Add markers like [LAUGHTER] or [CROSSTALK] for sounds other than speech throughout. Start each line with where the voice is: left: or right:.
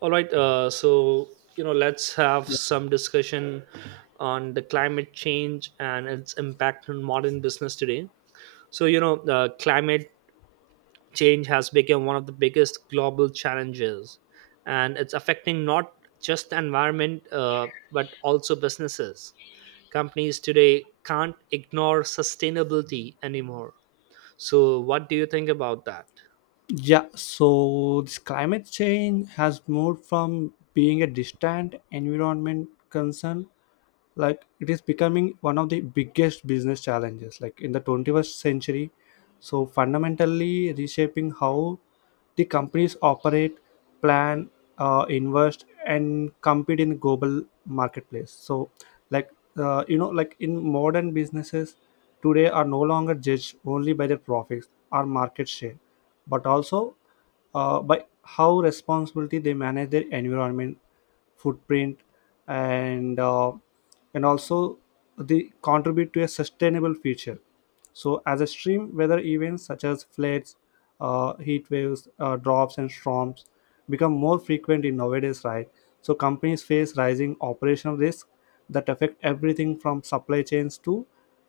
right: All right, so let's have some discussion on the climate change and its impact on modern business today. So climate change has become one of the biggest global challenges, and it's affecting not just the environment but also businesses. Companies today can't ignore sustainability anymore. So, what do you think about that?
left: Yeah, so this climate change has moved from being a distant environment concern, it is becoming one of the biggest business challenges, in the 21st century. So, fundamentally reshaping how the companies operate, plan, invest, and compete in the global marketplace. Like, in modern businesses, today are no longer judged only by their profits or market share, but also by how responsibility they manage their environment, footprint, and uh, and also they contribute to a sustainable future. So, as extreme weather events such as floods, heat waves, drops, and storms become more frequent in nowadays, right? So, companies face rising operational risks that affect everything from supply chains to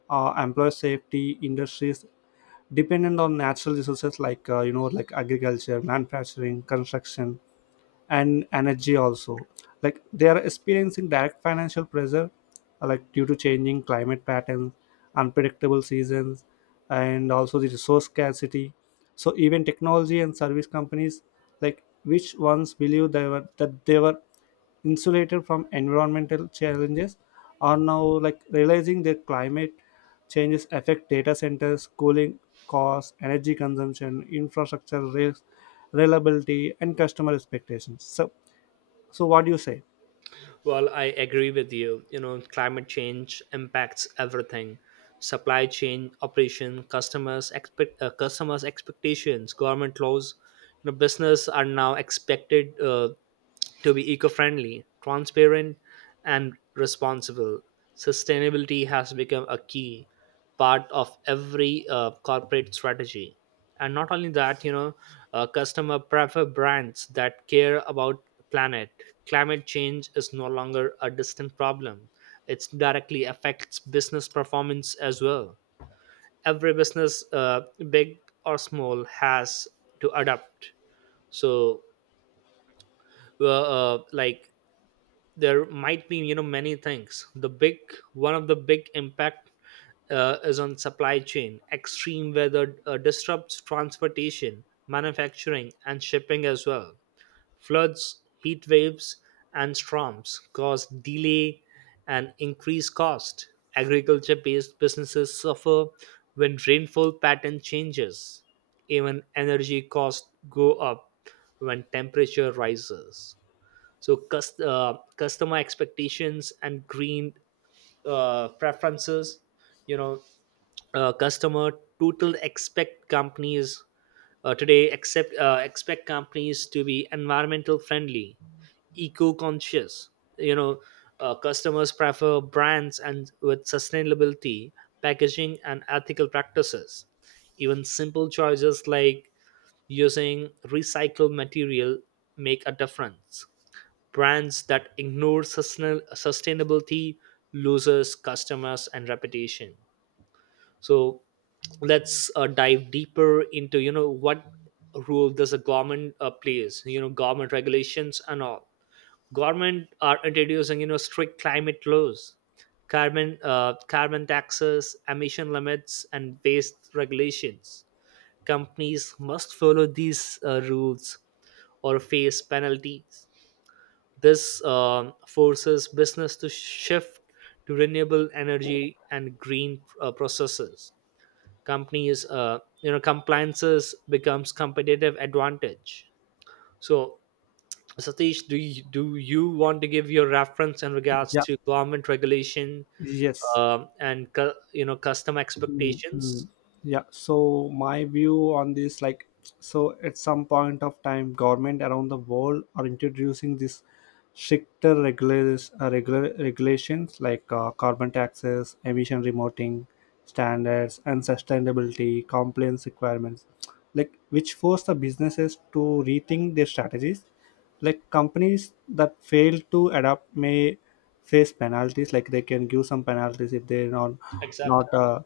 left: employer safety. Industries dependent on natural resources like agriculture, manufacturing, construction, and energy also, they are experiencing direct financial pressure due to changing climate patterns, unpredictable seasons, and also the resource scarcity. So even technology and service companies, which once believed they were insulated from environmental challenges, are now realizing that climate changes affect data centers, cooling costs, energy consumption, infrastructure risks, reliability, and customer expectations. So what do you say?
right: Well, I agree with you. You know, climate change impacts everything. Supply chain, operation, customers expectations, government laws. You know, business are now expected to be eco friendly, transparent, and responsible. Sustainability has become a key part of every corporate strategy. And not only that, you know, customer prefer brands that care about planet. Climate change is no longer a distant problem. It directly affects business performance as well. Every business, big or small, has to adapt. So, like there might be you know many things the big one of the big impact is on supply chain. Extreme weather disrupts transportation, manufacturing and shipping as well. Floods, heat waves and storms cause delay and increased cost. Agriculture based businesses suffer when rainfall pattern changes. Even energy costs go up when temperature rises. So customer expectations and green preferences, you know, customer total expect companies today accept expect companies to be environmental friendly, eco conscious. You know, customers prefer brands and with sustainability packaging and ethical practices. Even simple choices like using recycled material make a difference. Brands that ignore sustainability loses customers and reputation. So let's dive deeper into you know what role does the government plays, you know, government regulations and all. Government are introducing you know strict climate laws, carbon taxes, emission limits and waste regulations. Companies must follow these rules or face penalties. This forces business to shift to renewable energy and green processes. Companies, compliances becomes competitive advantage. So, Satish, do you want to give your reference in regards
left: Yeah.
right: to government regulation
left: Yes.
right: and you know custom
left: Mm,
right: expectations?
left: mm. Yeah, so my view on this, so at some point of time, government around the world are introducing this stricter regulars, regular regulations, like carbon taxes, emission remoting standards, and sustainability compliance requirements, which force the businesses to rethink their strategies. Like companies that fail to adapt may face penalties. Like they can give some penalties if they're not,
right: Exactly.
left: not uh,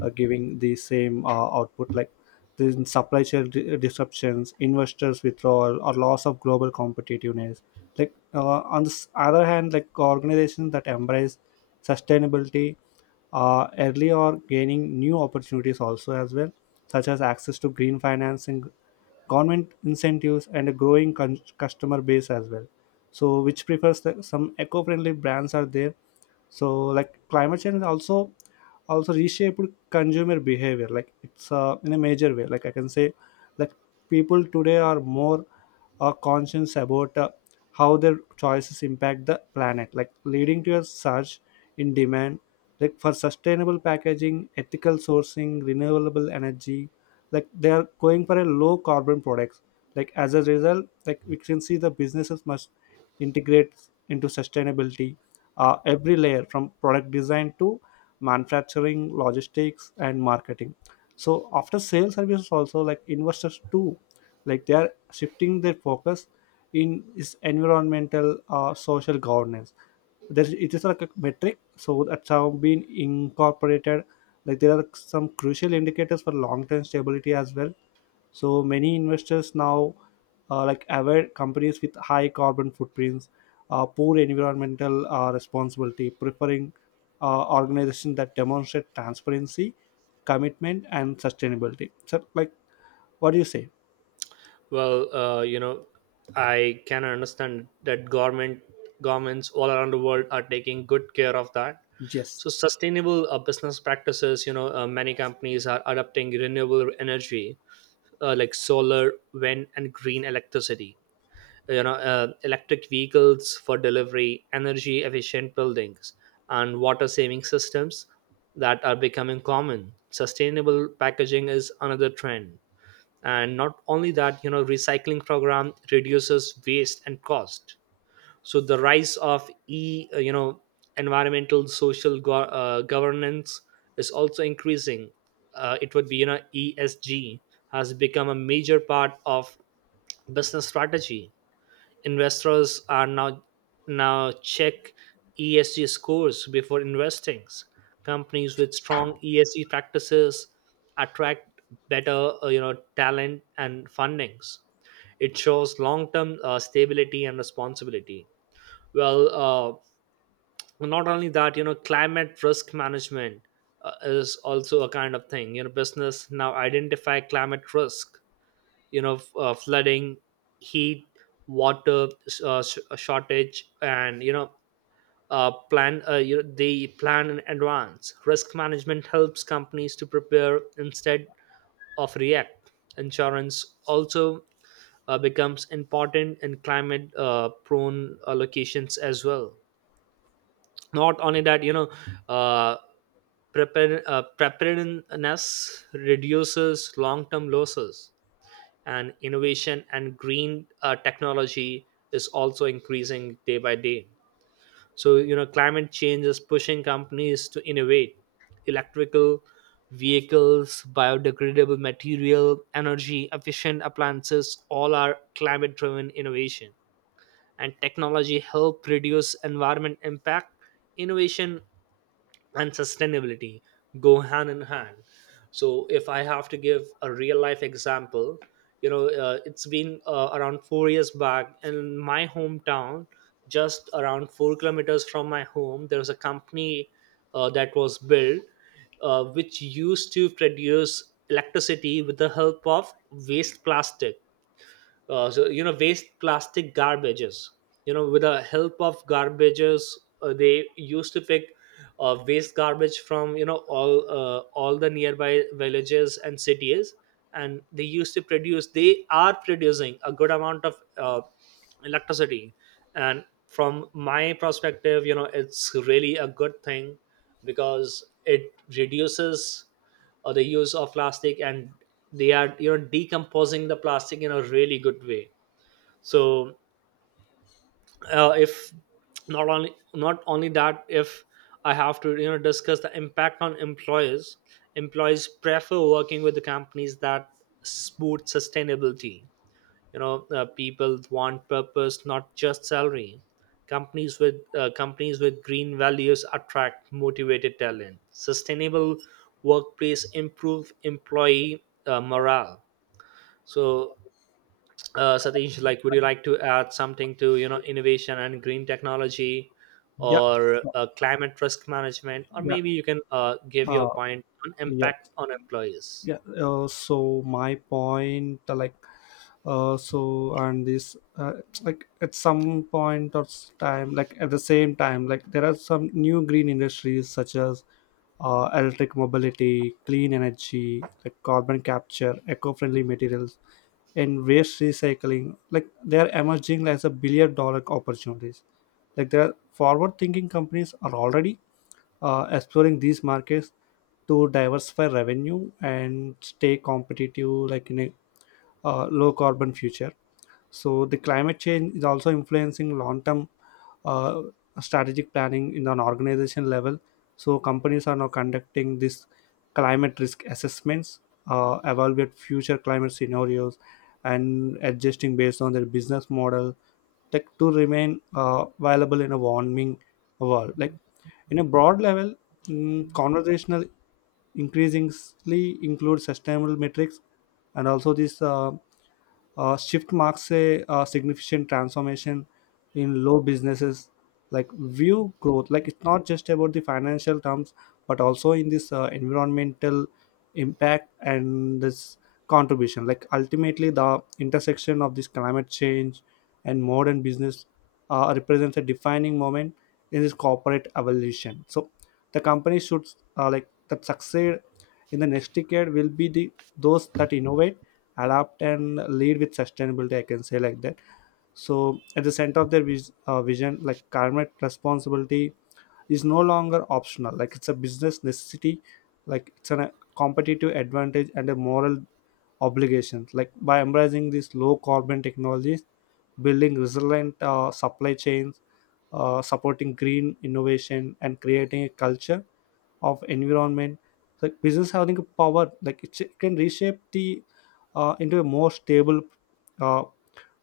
left: uh, giving the same output. Like there's supply chain disruptions, investors withdrawal, or loss of global competitiveness. Like on the other hand, organizations that embrace sustainability early or gaining new opportunities also as well, such as access to green financing, government incentives, and a growing customer base as well, so which prefers the, some eco-friendly brands are there. So like climate change also reshaped consumer behavior, it's in a major way, like I can say that people today are more conscious about how their choices impact the planet, like leading to a surge in demand, like for sustainable packaging, ethical sourcing, renewable energy. Like they are going for a low carbon products. Like as a result, we can see the businesses must integrate into sustainability every layer, from product design to manufacturing, logistics, and marketing, so after sales services also. Like investors too, they are shifting their focus in is environmental social governance. There, it is like a metric, so that's how been incorporated. Like there are some crucial indicators for long-term stability as well. So many investors now avoid companies with high carbon footprints, poor environmental responsibility, preferring organizations that demonstrate transparency, commitment, and sustainability. So, like, what do you say?
right: Well, I can understand that governments all around the world are taking good care of that.
left: Yes.
right: So sustainable business practices, you know, many companies are adopting renewable energy like solar, wind, and green electricity. You know, electric vehicles for delivery, energy efficient buildings, and water saving systems that are becoming common. Sustainable packaging is another trend, and not only that you know recycling program reduces waste and cost. So the rise of e you know environmental social governance is also increasing. It would be you know ESG has become a major part of business strategy. Investors are now check ESG scores before investing. Companies with strong ESG practices attract better, talent and fundings. It shows long term stability and responsibility. Well, not only that, you know, climate risk management is also a kind of thing. You know, business now identify climate risk, you know, flooding, heat, water, shortage, and you know they plan in advance. Risk management helps companies to prepare instead of react. Insurance also becomes important in climate prone locations as well. Not only that you know, uh, preparedness reduces long term losses. And innovation and green technology is also increasing day by day. So you know climate change is pushing companies to innovate. Electrical vehicles, biodegradable material, energy efficient appliances, all are climate driven innovation, and technology help reduce environment impact. Innovation and sustainability go hand in hand. So if I have to give a real life example, you know, it's been around 4 years back in my hometown, just around 4 kilometers from my home, there was a company that was built, which used to produce electricity with the help of waste plastic. So you know, waste plastic garbages, you know, with the help of garbages, they used to pick waste garbage from you know all the nearby villages and cities. And they used to produce they are producing a good amount of electricity. And from my perspective, you know, it's really a good thing because it reduces or the use of plastic, and they are you know decomposing the plastic in a really good way. So if not only not only that, if I have to you know discuss the impact on employers. Employees prefer working with the companies that support sustainability. You know, people want purpose, not just salary. Companies with green values attract motivated talent. Sustainable workplace improve employee morale. So Satish, like would you like to add something to you know innovation and green technology,
left: Yeah,
right: or
left: so,
right: climate risk management, or
left: yeah,
right: maybe you can give your
left: uh,
right: point on
left: yeah.
right: impact on employees?
left: Yeah, so my point, so and this, it's like at some point of time, like at the same time, like there are some new green industries such as electric mobility, clean energy, like carbon capture, eco-friendly materials, and waste recycling. Like they are emerging as a billion-dollar opportunities. Like there are forward thinking companies are already exploring these markets to diversify revenue and stay competitive, in a low carbon future. So the climate change is also influencing long-term uh, strategic planning in an organization level. So companies are now conducting this climate risk assessments, evaluate future climate scenarios, and adjusting based on their business model tech to remain viable in a warming world. Like in a broad level, mm, conversational increasingly include sustainable metrics and also this. Shift marks a, significant transformation in low businesses, like view growth, like it's not just about the financial terms, but also in this environmental impact and this contribution. Like ultimately the intersection of this climate change and modern business represents a defining moment in this corporate evolution. So the company should like that succeed in the next decade will be the those that innovate, adapt, and lead with sustainability, I can say like that. So at the center of their vision, like climate responsibility is no longer optional. Like it's a business necessity. Like it's an, a competitive advantage and a moral obligation. Like by embracing these low carbon technologies, building resilient supply chains, supporting green innovation, and creating a culture of environment, like business having a power, like it can reshape the into a more stable, uh,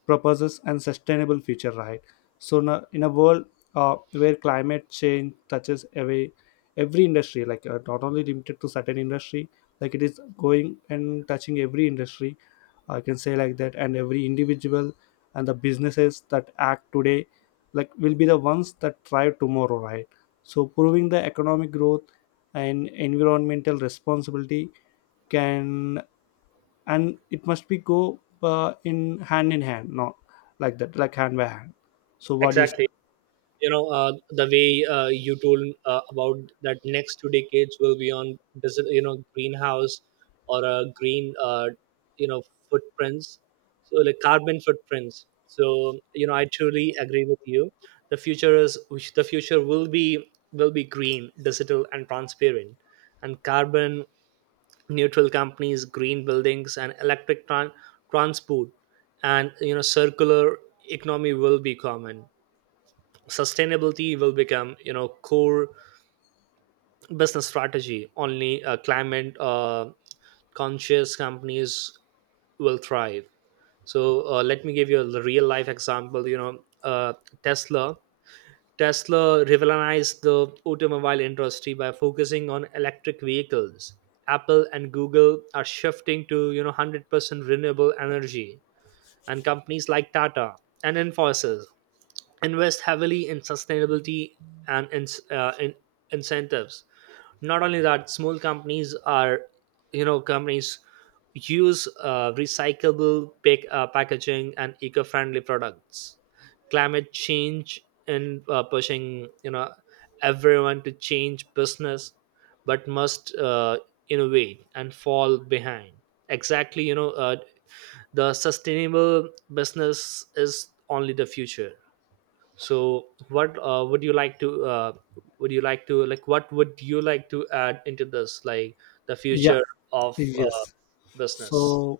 left: purposes and sustainable future, right? So now in a world where climate change touches every industry, like not only limited to certain industry, like it is going and touching every industry, I can say like that, and every individual, and the businesses that act today, like will be the ones that thrive tomorrow, right? So proving the economic growth and environmental responsibility can and it must be go in hand in hand, not like that, like hand by hand. So what do you say?
right: Exactly. You know, the way you told about that next 2 decades will be on desert, you know, greenhouse or green you know footprints, so like carbon footprints. So you know, I truly agree with you. The future is which the future will be green, digital and transparent, and carbon neutral companies, green buildings and transport, and you know circular economy will be common. Sustainability will become you know core business strategy. Only climate conscious companies will thrive. So let me give you a real life example. You know, Tesla, Tesla revolutionized the automobile industry by focusing on electric vehicles. Apple and Google are shifting to you know 100% renewable energy, and companies like Tata and Infosys invest heavily in sustainability and in incentives. Not only that, small companies are you know companies use packaging and eco-friendly products. Climate change and pushing you know everyone to change business, but must innovate and fall behind. Exactly. You know, the sustainable business is only the future. So what would you like to add into this, like the
left: Yeah.
right: future of
left: Yes.
right: business?
left: So,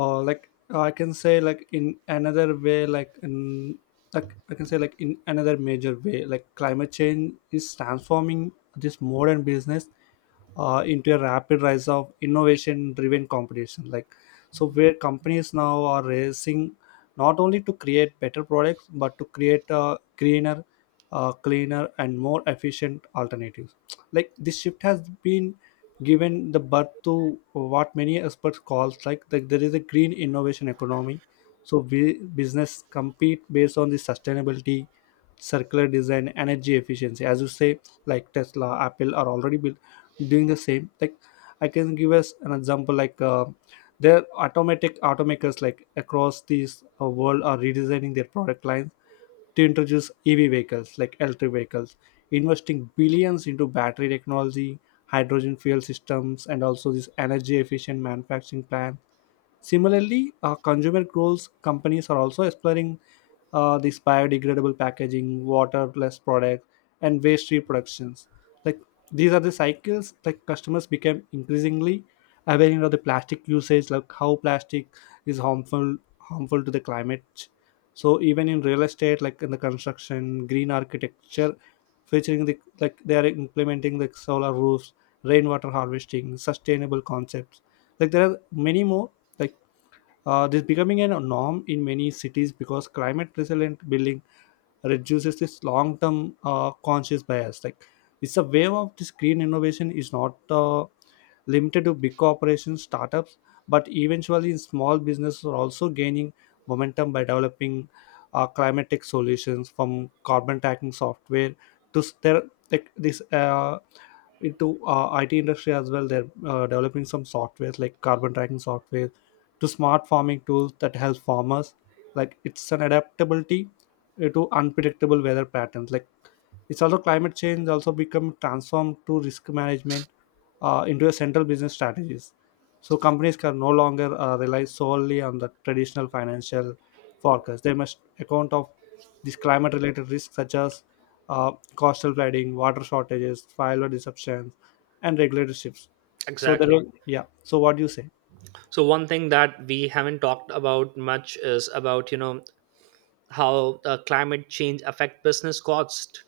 left: like I can say like in another way like in like I can say like in another major way, like climate change is transforming this modern business into a rapid rise of innovation driven competition. Like so where companies now are racing not only to create better products, but to create greener, cleaner, and more efficient alternatives. Like this shift has been given the birth to what many experts calls, like the, there is a green innovation economy. So we, business compete based on the sustainability, circular design, energy efficiency, as you say, like Tesla, Apple are already built doing the same. Like I can give us an example, like, their automatic automakers, like across this world, are redesigning their product lines to introduce EV vehicles, like electric vehicles, investing billions into battery technology, hydrogen fuel systems, and also this energy efficient manufacturing plan. Similarly, consumer goals companies are also exploring this biodegradable packaging, waterless products, and waste reproductions. Like these are the cycles, like customers became increasingly aware of the plastic usage, like how plastic is harmful to the climate. So even in real estate, like in the construction, green architecture, featuring the like they are implementing the solar roofs, rainwater harvesting, sustainable concepts. Like there are many more, like this becoming a norm in many cities because climate resilient building reduces this long term conscious bias. Like it's a wave of this green innovation is not limited to big corporations, startups, but eventually small businesses are also gaining momentum by developing climate tech solutions, from carbon tracking software to s- there like this into IT industry as well. They're developing some softwares like carbon tracking software to smart farming tools that help farmers. Like it's an adaptability to unpredictable weather patterns. Like it's also climate change also become transformed to risk management into a central business strategies. So companies can no longer rely solely on the traditional financial forecast. They must account of these climate related risks such as coastal flooding, water shortages, fire disruptions, and regulatory shifts. So there
right: Exactly.
left: will, yeah. So what do you say?
right: So one thing that we haven't talked about much is about you know how climate change affect business cost.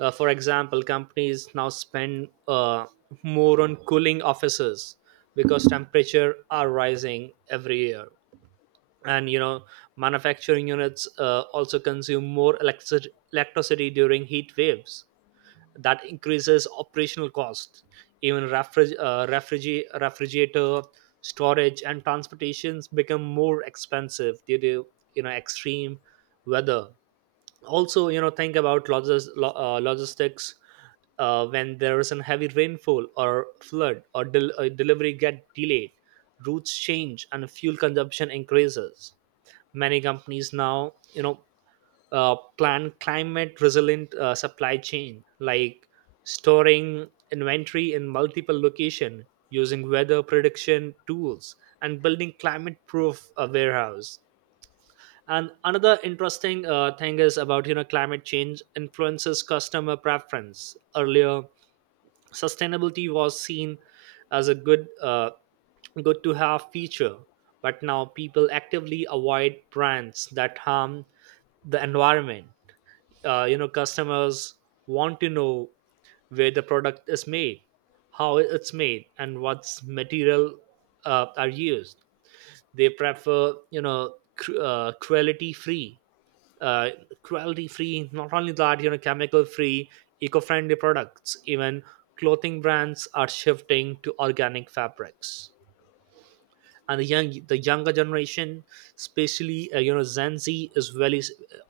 right: For example, companies now spend more on cooling offices because temperature are rising every year. And you know manufacturing units also consume more electric- electricity during heat waves. That increases operational cost. Even refrigerator storage and transportations become more expensive due to you know extreme weather. Also, you know, think about logistics. When there is a heavy rainfall or flood, or delivery get delayed, routes change and fuel consumption increases. Many companies now you know plan climate resilient supply chain, like storing inventory in multiple location, using weather prediction tools, and building climate proof a warehouse. And another interesting thing is about you know climate change influences customer preference. Earlier sustainability was seen as a good to have feature, but now people actively avoid brands that harm the environment. You know, customers want to know where the product is made, how it's made, and what's material are used. They prefer you know uh, cruelty free. Not only that, you know, chemical free, eco-friendly products. Even clothing brands are shifting to organic fabrics. And the younger generation, especially you know gen z, is very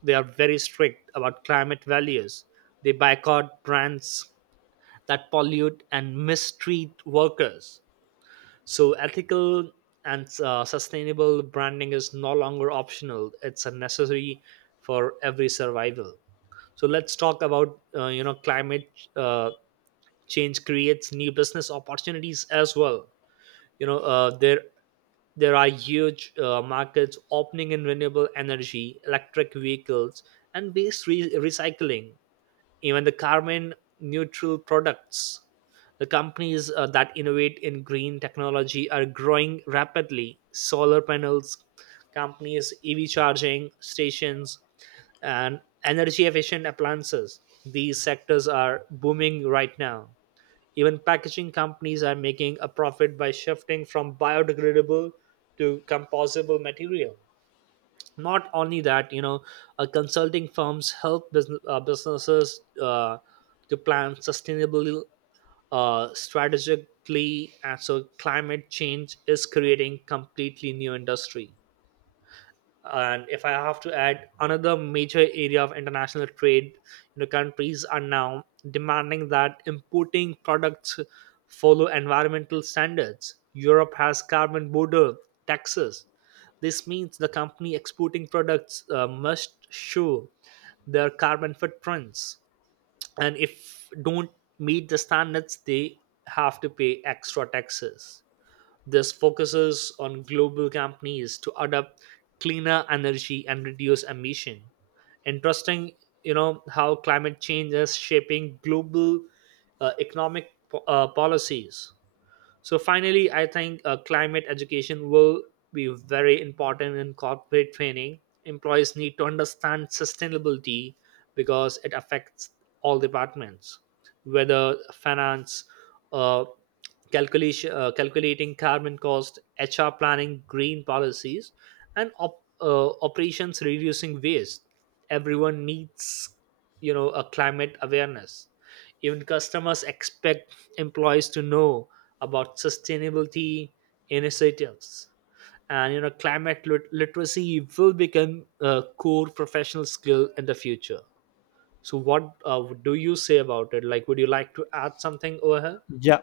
right: they are very strict about climate values. They boycott brands that pollute and mistreat workers. So ethical and sustainable branding is no longer optional, it's a necessary for every survival. So let's talk about you know climate uh, change creates new business opportunities as well. You know, there are huge markets opening in renewable energy, electric vehicles, and recycling, even the carbon neutral products. The companies that innovate in green technology are growing rapidly. Solar panels companies, EV charging stations, and energy efficient appliances, these sectors are booming right now. Even packaging companies are making a profit by shifting from biodegradable to composable material. Not only that, you know, consulting firms help businesses to plan sustainably strategically. And so climate change is creating completely new industry. And if I have to add, another major area of international trade, you know, countries are now demanding that importing products follow environmental standards. Europe has carbon border taxes. This means the company exporting products must show their carbon footprints, and if don't meet the standards, they have to pay extra taxes. This focuses on global companies to adopt cleaner energy and reduce emission. Interesting, you know, how climate change is shaping global economic policies. So finally, I think climate education will be very important in corporate training. Employees need to understand sustainability because it affects all departments, whether finance, uh, calculating carbon cost, HR planning, green policies, and operations reducing waste. Everyone needs, you know, a climate awareness. Even customers expect employees to know about sustainability initiatives. And you know, literacy will become a core professional skill in the future. So, what do you say about it? Like, would you like to add something over here?
left: Yeah.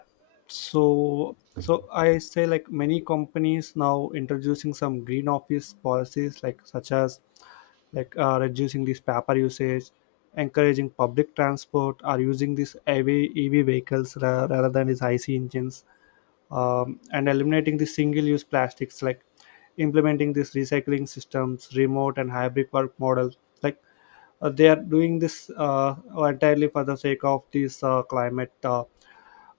left: So so I say like many companies now introducing some green office policies, like such as, like reducing this paper usage, encouraging public transport, or using these EV vehicles rather than these IC engines, and eliminating the single-use plastics, like implementing these recycling systems, remote and hybrid work models, like they are doing this entirely for the sake of this climate, uh,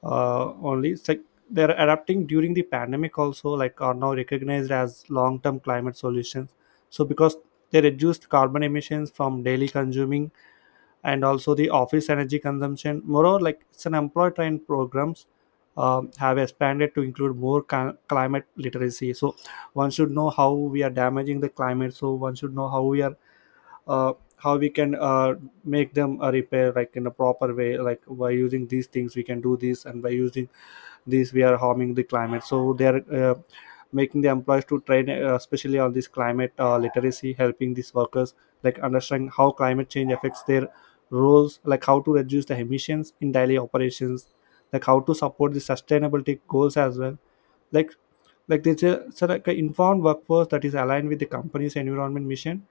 left: uh, only. It's like they're adapting during the pandemic also, like are now recognized as long-term climate solutions, so because they reduced carbon emissions from daily consuming and also the office energy consumption. Moreover, like it's an employee trained programs have expanded to include more climate literacy. So one should know how we are damaging the climate. So one should know how we are how we can make them a repair, like in a proper way, like by using these things we can do this, and by using these we are harming the climate. So they are making the employees to train especially on this climate literacy, helping these workers like understand how climate change affects their roles, like how to reduce the emissions in daily operations, like how to support the sustainability goals as well. like like there's a so like an informed workforce that is aligned with the company's environment mission.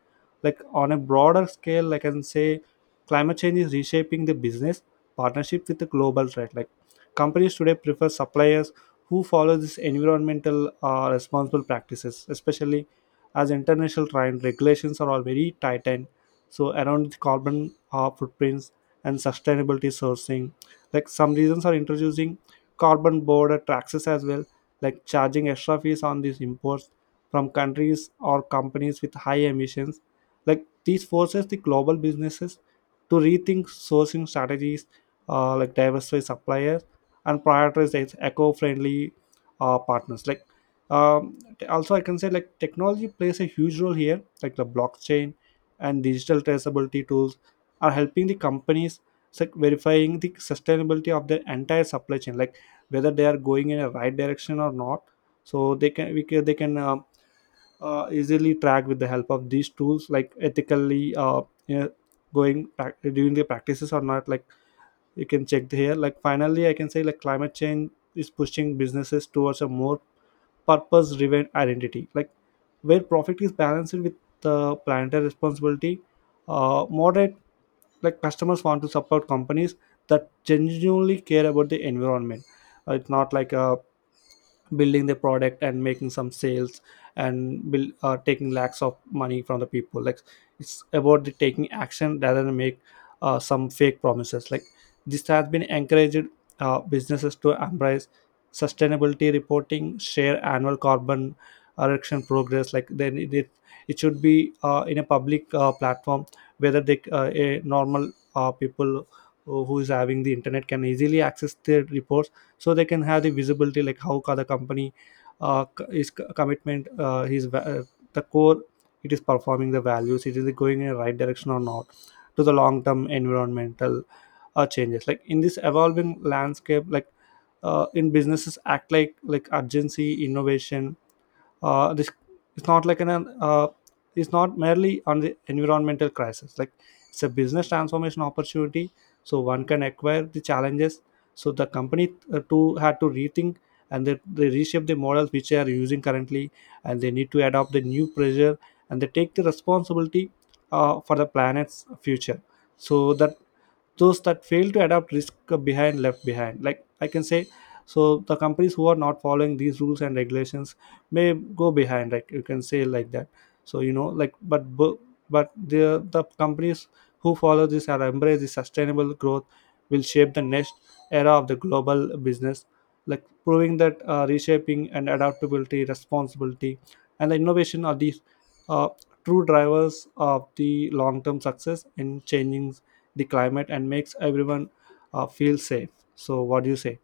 left: Like on a broader scale, like I can say climate change is reshaping the business partnership with the global threat. Like companies today prefer suppliers who follow this environmental responsible practices, especially as international trade regulations are all very tightened, so around the carbon footprints and sustainability sourcing. Like some regions are introducing carbon border taxes as well, like charging extra fees on these imports from countries or companies with high emissions. Like these forces the global businesses to rethink sourcing strategies, like diversify suppliers and prioritize its eco-friendly partners. Like also, I can say like technology plays a huge role here. Like the blockchain and digital traceability tools are helping the companies like verifying the sustainability of their entire supply chain. Like whether they are going in a right direction or not, so they can easily track with the help of these tools like ethically you know, doing the practices or not, like you can check here. Like finally I can say like climate change is pushing businesses towards a more purpose driven identity, like where profit is balanced with the planetary responsibility. Moderate, like customers want to support companies that genuinely care about the environment. It's not like a building the product and making some sales and build, taking lakhs of money from the people. Like it's about the taking action rather than make some fake promises. Like this has been encouraged businesses to embrace sustainability reporting, share annual carbon reduction progress. Like then it should be in a public platform, whether they a normal people who is having the internet can easily access their reports, so they can have the visibility like how the company is commitment the core, it is performing the values, it is going in the right direction or not, to the long term environmental changes. Like in this evolving landscape, like in businesses act like urgency innovation. This it's not like an it's not merely on the environmental crisis. Like it's a business transformation opportunity, so one can acquire the challenges, so the company too had to rethink, and they reshape the models which they are using currently, and they need to adopt the new pressure, and they take the responsibility for the planet's future. So that those that fail to adapt risk behind left behind, like I can say. So the companies who are not following these rules and regulations may go behind, like you can say like that. So you know like but the companies who follow this or embrace the sustainable growth will shape the next era of the global business, like proving that reshaping and adaptability responsibility and the innovation are these uh, true drivers of the long term success in changing the climate and makes everyone feel safe. So, what do you say?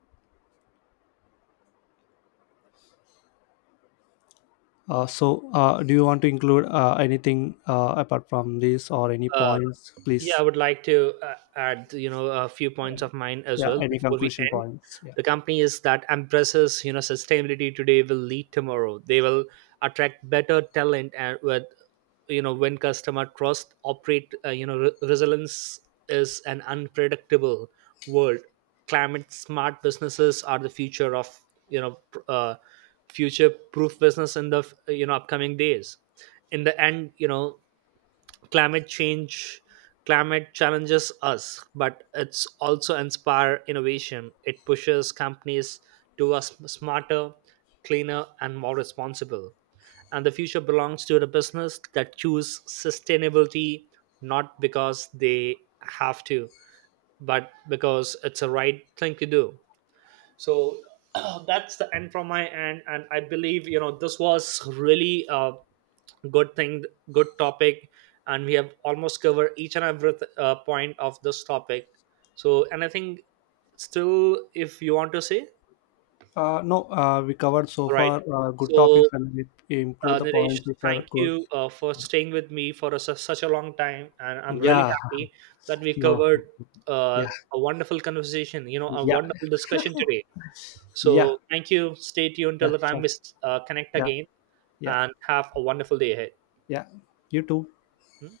left: Do you want to include anything apart from this, or any
right: Uh,
left: points,
right: Yeah, I
left: please?
right: would like to add, you know, a few points of mine as
left: Yeah,
right: well
left: any
right: before we
left: conclusion
right: end.
left: points? Yeah.
right: The company is that embraces, you know, sustainability today will lead tomorrow. They will attract better talent and with, you know, when customer trust operate, resilience is an unpredictable world. Climate smart businesses are the future of, you know, future proof business in the, you know, upcoming days. In the end, you know, climate change climate challenges us, but it's also inspire innovation. It pushes companies to us smarter, cleaner and more responsible, and the future belongs to the business that choose sustainability, not because they have to, but because it's a right thing to do. So [CLEARS THROAT] that's the end from my end, and I believe you know this was really a good thing, good topic, and we have almost covered each and every point of this topic. So, and I think, still if you want to say.
left: No, we covered so
right: All right,
left: far good
right: so
left: topics, and we include the
right: Niresh,
left: points which are
right: thank
left: good.
right: you for staying with me for a, such a long time, and I'm really
left: Yeah,
right: happy that we
left: [LAUGHS] no,
right: covered uh,
left: yeah,
right: a wonderful conversation. You know, a
left: yeah,
right: wonderful discussion today.
left: yeah,
right: So thank you. Stay tuned till
left: yeah,
right: the time
left: sure.
right: we connect
left: Yeah,
right: again
left: yeah,
right: and have a wonderful day ahead.
left: yeah. You too.
right: Hmm?